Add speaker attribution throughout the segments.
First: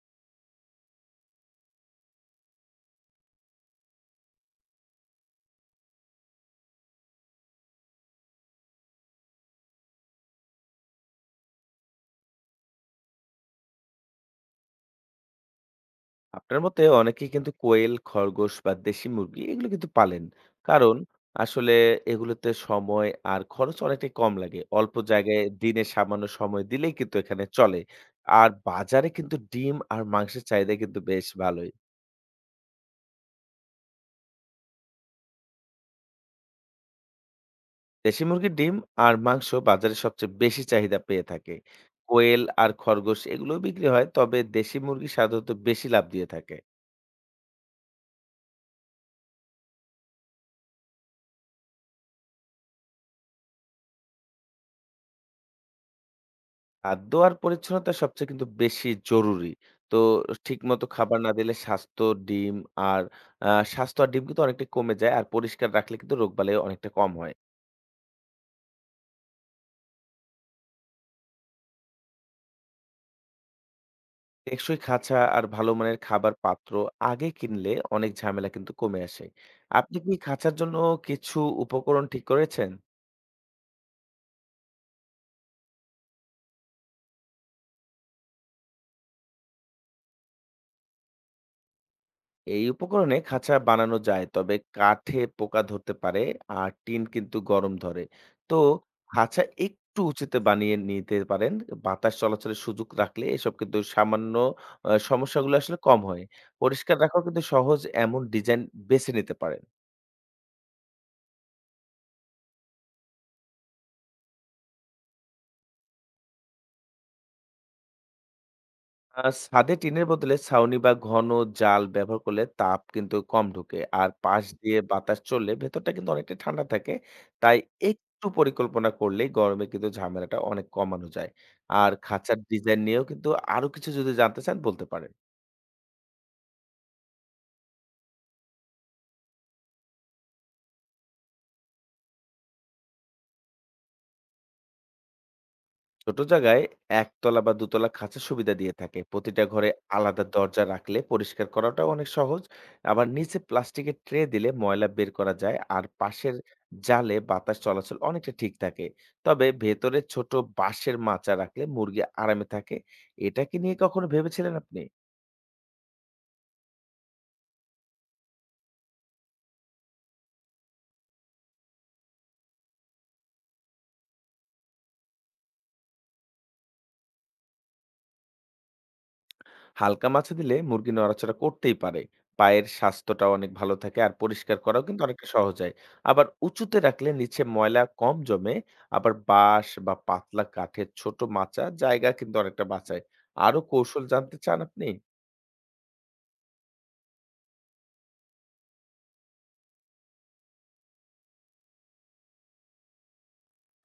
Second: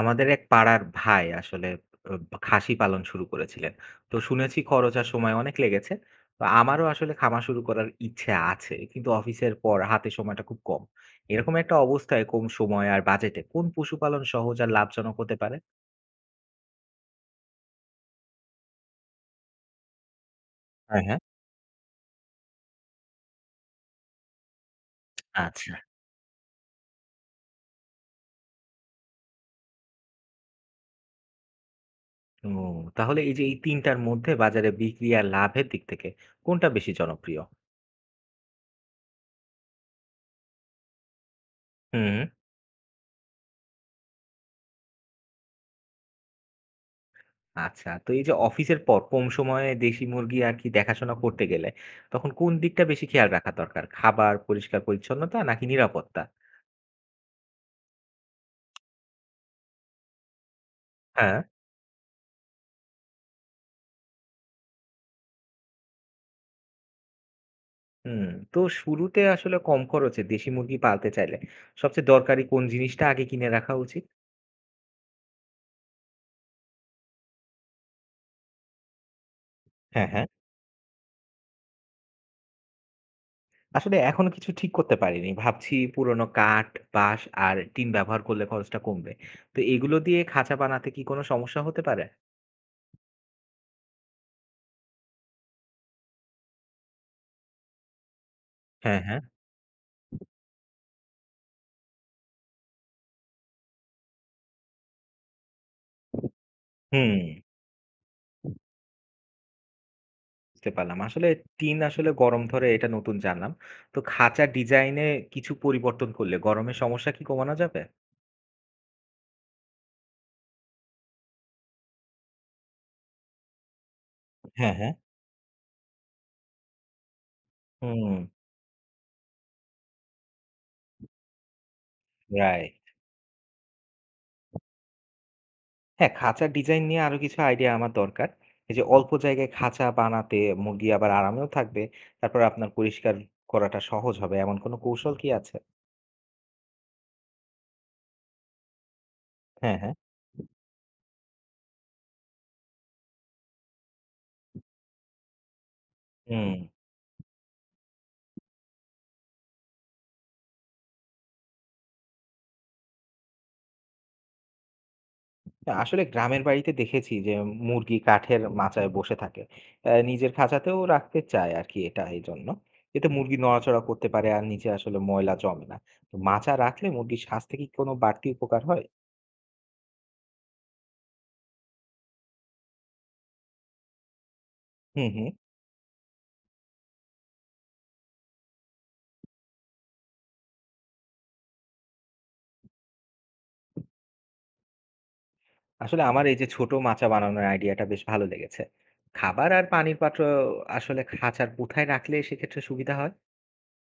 Speaker 1: আমাদের এক পাড়ার ভাই আসলে খাসি পালন শুরু করেছিলেন। তো শুনেছি খরচ আর সময় অনেক লেগেছে। তো আমারও আসলে খামার শুরু করার ইচ্ছে আছে। কিন্তু অফিসের পর হাতে সময়টা খুব কম। এরকম একটা অবস্থায় কম সময় আর বাজেটে কোন পশুপালন সহজ আর লাভজনক হতে পারে?
Speaker 2: আপনার মতে অনেকেই কিন্তু কোয়েল, খরগোশ বা দেশি মুরগি এগুলো কিন্তু পালেন। কারণ
Speaker 1: হ্যাঁ, হ্যাঁ।
Speaker 2: আসলে এগুলোতে সময় আর খরচ অনেকটাই কম লাগে। অল্প জায়গায়
Speaker 1: আচ্ছা।
Speaker 2: দিনে সামান্য সময় দিলেই কিন্তু এখানে চলে। আর বাজারে কিন্তু ডিম আর মাংসের চাহিদা কিন্তু বেশ ভালোই।
Speaker 1: ও, তাহলে এই যে এই ৩ টার মধ্যে বাজারে বিক্রি আর লাভের দিক থেকে কোনটা বেশি জনপ্রিয়?
Speaker 2: দেশি মুরগির ডিম আর মাংস বাজারে সবচেয়ে বেশি চাহিদা পেয়ে থাকে।
Speaker 1: হুম।
Speaker 2: কোয়েল আর খরগোশ এগুলোও বিক্রি হয়, তবে দেশি মুরগি সাধারণত বেশি লাভ দিয়ে থাকে।
Speaker 1: আচ্ছা। তো এই যে অফিসের পর কম সময়ে দেশি মুরগি আর কি দেখাশোনা করতে গেলে তখন কোন দিকটা বেশি খেয়াল রাখা দরকার? খাবার, পরিষ্কার-পরিচ্ছন্নতা নাকি নিরাপত্তা?
Speaker 2: খাদ্য আর পরিচ্ছন্নতা সবচেয়ে কিন্তু বেশি জরুরি। তো ঠিকমতো খাবার না
Speaker 1: হ্যাঁ।
Speaker 2: দিলে স্বাস্থ্য, ডিম আর আ স্বাস্থ্য আর ডিম কিন্তু অনেকটাই কমে যায়। আর পরিষ্কার রাখলে কিন্তু রোগবালাই অনেকটা কম হয়।
Speaker 1: হুম। তো শুরুতে আসলে কম খরচে দেশি মুরগি পালতে চাইলে সবচেয়ে দরকারি কোন জিনিসটা আগে কিনে রাখা উচিত?
Speaker 2: টেকসই খাঁচা আর ভালো মানের খাবার পাত্র আগে কিনলে অনেক ঝামেলা কিন্তু কমে আসে। আপনি
Speaker 1: হ্যাঁ,
Speaker 2: কি
Speaker 1: হ্যাঁ।
Speaker 2: খাঁচার জন্য কিছু উপকরণ ঠিক করেছেন?
Speaker 1: আসলে এখনো কিছু ঠিক করতে পারিনি। ভাবছি পুরনো কাঠ, বাঁশ আর টিন ব্যবহার করলে খরচটা কমবে। তো এগুলো দিয়ে খাঁচা বানাতে কি কোনো সমস্যা হতে পারে?
Speaker 2: এই উপকরণে খাঁচা বানানো যায় তবে কাঠে পোকা ধরতে পারে আর টিন কিন্তু গরম ধরে। তো
Speaker 1: হ্যাঁ, হ্যাঁ।
Speaker 2: খাঁচা একটু উঁচুতে বানিয়ে নিতে পারেন, বাতাস চলাচলের সুযোগ রাখলে এসব কিন্তু সামান্য, সমস্যাগুলো আসলে কম হয়। পরিষ্কার
Speaker 1: হুম।
Speaker 2: রাখাও কিন্তু সহজ, এমন ডিজাইন বেছে নিতে পারেন।
Speaker 1: বুঝতে পারলাম। আসলে টিন আসলে গরম ধরে, এটা নতুন জানলাম। তো খাঁচা ডিজাইনে কিছু পরিবর্তন করলে গরমের সমস্যা কি কমানো যাবে?
Speaker 2: ছাদে টিনের বদলে ছাউনি বা ঘন জাল ব্যবহার করলে তাপ কিন্তু কম ঢোকে। আর পাশ
Speaker 1: হ্যাঁ,
Speaker 2: দিয়ে
Speaker 1: হ্যাঁ।
Speaker 2: বাতাস চললে ভেতরটা কিন্তু অনেকটাই ঠান্ডা থাকে। তাই
Speaker 1: হুম,
Speaker 2: একটু পরিকল্পনা করলেই গরমে কিন্তু ঝামেলাটা অনেক কমানো যায়। আর খাঁচার
Speaker 1: রাইট।
Speaker 2: ডিজাইন নিয়েও কিন্তু আরো কিছু যদি জানতে চান বলতে পারেন।
Speaker 1: হ্যাঁ, খাঁচার ডিজাইন নিয়ে আরো কিছু আইডিয়া আমার দরকার। এই যে অল্প জায়গায় খাঁচা বানাতে মুরগি আবার আরামেও থাকবে। তারপর আপনার পরিষ্কার করাটা সহজ হবে এমন কোনো কৌশল কি আছে?
Speaker 2: ছোট জায়গায় একতলা বা দুতলা খাঁচা সুবিধা দিয়ে থাকে, প্রতিটা ঘরে
Speaker 1: হ্যাঁ, হ্যাঁ।
Speaker 2: আলাদা দরজা রাখলে পরিষ্কার করাটাও অনেক সহজ। আবার নিচে প্লাস্টিকের ট্রে দিলে ময়লা বের করা যায়, আর পাশের
Speaker 1: হুম।
Speaker 2: জালে বাতাস চলাচল অনেকটা ঠিক থাকে। তবে ভেতরে ছোট বাঁশের মাচা রাখলে মুরগি আরামে থাকে। এটা কি নিয়ে কখনো ভেবেছিলেন আপনি?
Speaker 1: না, আসলে গ্রামের বাড়িতে দেখেছি যে মুরগি কাঠের মাচায় বসে থাকে। নিজের খাঁচাতেও রাখতে চায় আর কি, এটা এই জন্য এতে মুরগি নড়াচড়া করতে পারে আর নিচে আসলে ময়লা জমে না। তো মাচা রাখলে মুরগির স্বাস্থ্যে কি কোনো বাড়তি উপকার হয়?
Speaker 2: হালকা মাছও দিলে মুরগি নড়াচড়া করতেই পারে, পায়ের স্বাস্থ্যটা অনেক ভালো থাকে আর পরিষ্কার করাও কিন্তু
Speaker 1: হুম,
Speaker 2: অনেকটা
Speaker 1: হুম।
Speaker 2: সহজ হয়। আবার উঁচুতে রাখলে নিচে ময়লা কম জমে। আবার বাঁশ বা পাতলা কাঠের ছোট মাচা জায়গা কিন্তু অনেকটা বাঁচায়। আরো কৌশল জানতে চান আপনি?
Speaker 1: আসলে আমার এই যে ছোট মাচা বানানোর আইডিয়াটা বেশ ভালো লেগেছে। খাবার আর পানির পাত্র আসলে খাঁচার কোথায় রাখলে সেক্ষেত্রে সুবিধা হয়?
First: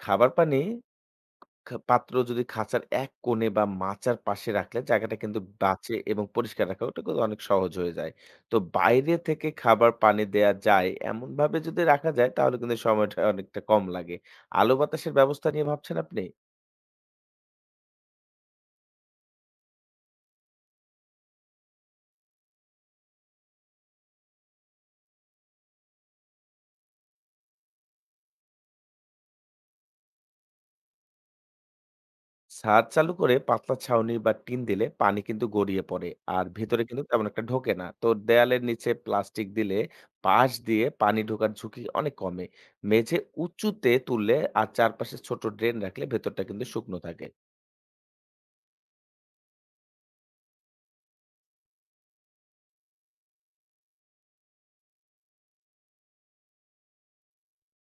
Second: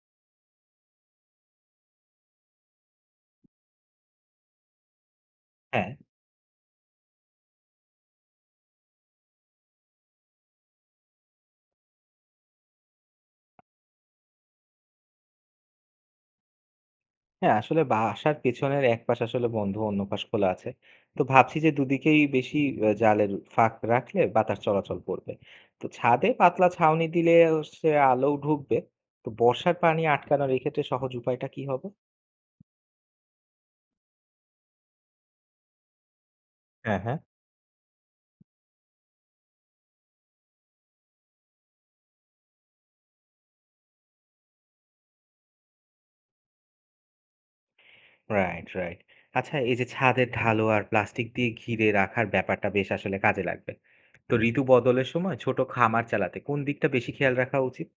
Speaker 2: খাবার পানি পাত্র যদি খাঁচার এক কোণে বা মাচার পাশে রাখলে জায়গাটা কিন্তু
Speaker 1: হ্যাঁ।
Speaker 2: বাঁচে এবং পরিষ্কার রাখা ওটা কিন্তু অনেক সহজ হয়ে যায়। তো বাইরে থেকে খাবার পানি দেয়া যায় এমনভাবে যদি রাখা যায় তাহলে কিন্তু সময়টা অনেকটা কম লাগে। আলো বাতাসের ব্যবস্থা নিয়ে ভাবছেন আপনি?
Speaker 1: হ্যাঁ, আসলে বাসার পেছনের এক পাশ আসলে বন্ধ, অন্য পাশ খোলা আছে। তো ভাবছি যে দুদিকেই বেশি জালের ফাঁক রাখলে বাতাস চলাচল করবে। তো ছাদে পাতলা ছাউনি দিলে হচ্ছে আলো ঢুকবে। তো বর্ষার পানি আটকানোর এক্ষেত্রে সহজ উপায়টা কি হবে?
Speaker 2: ছাদ চালু করে পাতলা ছাউনি বা টিন দিলে পানি কিন্তু গড়িয়ে পড়ে। আর ভেতরে
Speaker 1: হ্যাঁ,
Speaker 2: কিন্তু
Speaker 1: হ্যাঁ।
Speaker 2: তেমন একটা ঢোকে না। তো দেয়ালের নিচে প্লাস্টিক দিলে পাশ দিয়ে পানি ঢোকার ঝুঁকি অনেক কমে। মেঝে উঁচুতে তুললে আর চারপাশে ছোট ড্রেন রাখলে ভেতরটা কিন্তু শুকনো থাকে।
Speaker 1: Right, right. আচ্ছা, এই যে ছাদের ঢালো আর প্লাস্টিক দিয়ে ঘিরে রাখার ব্যাপারটা বেশ আসলে কাজে লাগবে। তো ঋতু বদলের সময় ছোট খামার চালাতে কোন দিকটা বেশি খেয়াল রাখা উচিত?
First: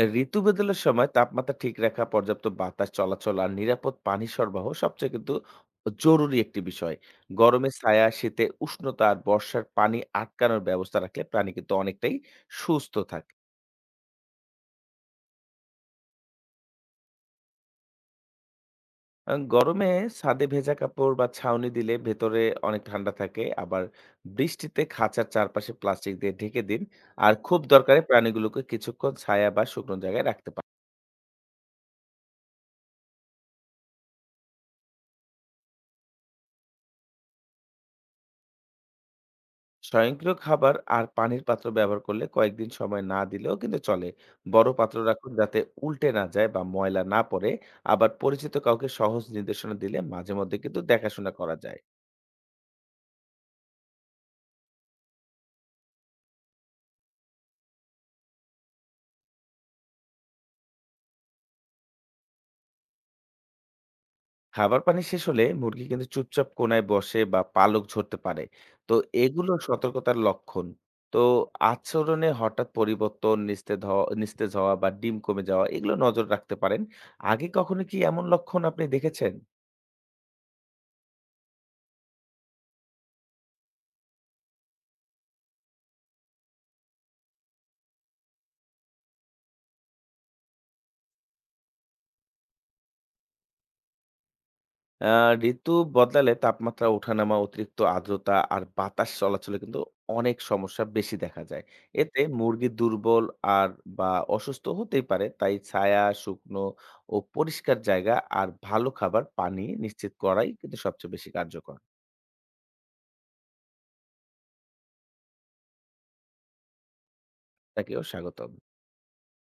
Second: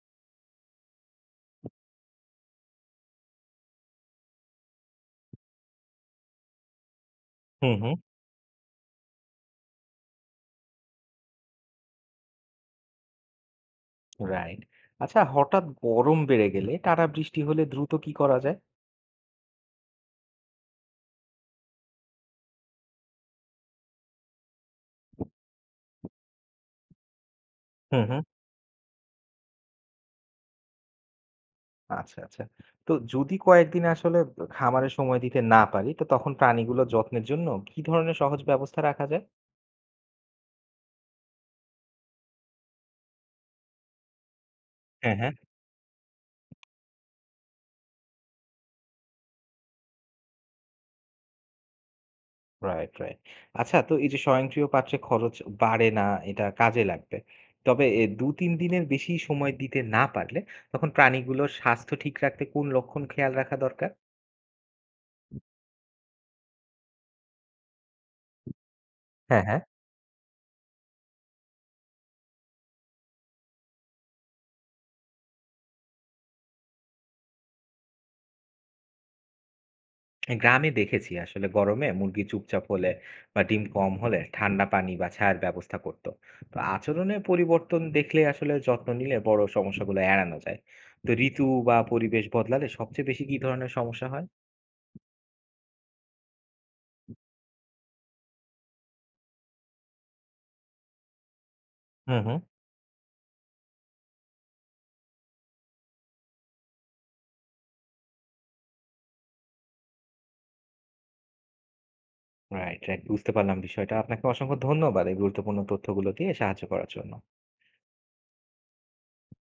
Speaker 2: এ ঋতু বদলের সময় তাপমাত্রা ঠিক রাখা, পর্যাপ্ত বাতাস চলাচল আর নিরাপদ পানি সরবরাহ সবচেয়ে কিন্তু জরুরি একটি বিষয়। গরমে
Speaker 1: হুম, হুম।
Speaker 2: ছায়া, শীতে উষ্ণতা আর বর্ষার পানি আটকানোর ব্যবস্থা রাখলে প্রাণী কিন্তু অনেকটাই সুস্থ থাকে।
Speaker 1: রাইট। আচ্ছা, হঠাৎ গরম বেড়ে গেলে টানা বৃষ্টি হলে দ্রুত কি করা যায়?
Speaker 2: গরমে ছাদে ভেজা কাপড় বা ছাউনি দিলে ভেতরে অনেক ঠান্ডা থাকে। আবার বৃষ্টিতে খাঁচার চারপাশে প্লাস্টিক দিয়ে ঢেকে দিন। আর খুব দরকারে
Speaker 1: হুম, হুম।
Speaker 2: প্রাণীগুলোকে কিছুক্ষণ ছায়া বা শুকনো জায়গায় রাখতে পারেন।
Speaker 1: আচ্ছা, আচ্ছা। তো যদি কয়েকদিন আসলে খামারে সময় দিতে না পারি, তো তখন প্রাণীগুলোর যত্নের জন্য কি ধরনের সহজ ব্যবস্থা রাখা যায়?
Speaker 2: স্বয়ংক্রিয় খাবার আর পানির পাত্র ব্যবহার করলে কয়েকদিন সময় না দিলেও কিন্তু চলে। বড় পাত্র
Speaker 1: হ্যাঁ,
Speaker 2: রাখুন
Speaker 1: হ্যাঁ।
Speaker 2: যাতে উল্টে না যায় বা ময়লা না পড়ে। আবার পরিচিত কাউকে সহজ নির্দেশনা দিলে মাঝে মধ্যে কিন্তু দেখাশোনা করা যায়।
Speaker 1: Right, right. আচ্ছা, তো এই যে স্বয়ংক্রিয় পাত্রে খরচ বাড়ে না, এটা কাজে লাগবে। তবে এ ২-৩ দিনের বেশি সময় দিতে না পারলে তখন প্রাণীগুলোর স্বাস্থ্য ঠিক রাখতে কোন লক্ষণ খেয়াল রাখা দরকার?
Speaker 2: খাবার পানি শেষ হলে মুরগি কিন্তু চুপচাপ কোণায় বসে বা পালক ঝরতে পারে, তো
Speaker 1: হ্যাঁ,
Speaker 2: এগুলো
Speaker 1: হ্যাঁ।
Speaker 2: সতর্কতার লক্ষণ। তো আচরণে হঠাৎ পরিবর্তন, নিস্তেজ হওয়া বা ডিম কমে যাওয়া, এগুলো নজর রাখতে পারেন। আগে কখনো কি এমন লক্ষণ আপনি দেখেছেন?
Speaker 1: হ্যাঁ, গ্রামে দেখেছি আসলে গরমে মুরগি চুপচাপ হলে বা ডিম কম হলে ঠান্ডা পানি বা ছায়ার ব্যবস্থা করতো। তো আচরণে পরিবর্তন দেখলে আসলে যত্ন নিলে বড় সমস্যাগুলো এড়ানো যায়। তো ঋতু বা পরিবেশ বদলালে সবচেয়ে বেশি কি ধরনের সমস্যা হয়?
Speaker 2: আ ঋতু বদলালে তাপমাত্রা ওঠানামা, অতিরিক্ত আর্দ্রতা আর বাতাস চলাচলে কিন্তু অনেক সমস্যা বেশি দেখা যায়।
Speaker 1: হুম,
Speaker 2: এতে
Speaker 1: হুম।
Speaker 2: মুরগি দুর্বল আর বা অসুস্থ হতেই পারে। তাই ছায়া, শুকনো ও পরিষ্কার জায়গা আর ভালো খাবার, পানি নিশ্চিত করাই কিন্তু সবচেয়ে বেশি কার্যকর।
Speaker 1: Right, right. বুঝতে পারলাম বিষয়টা। আপনাকে অসংখ্য ধন্যবাদ এই গুরুত্বপূর্ণ তথ্যগুলো দিয়ে সাহায্য করার জন্য।
Speaker 2: আপনাকেও স্বাগতম।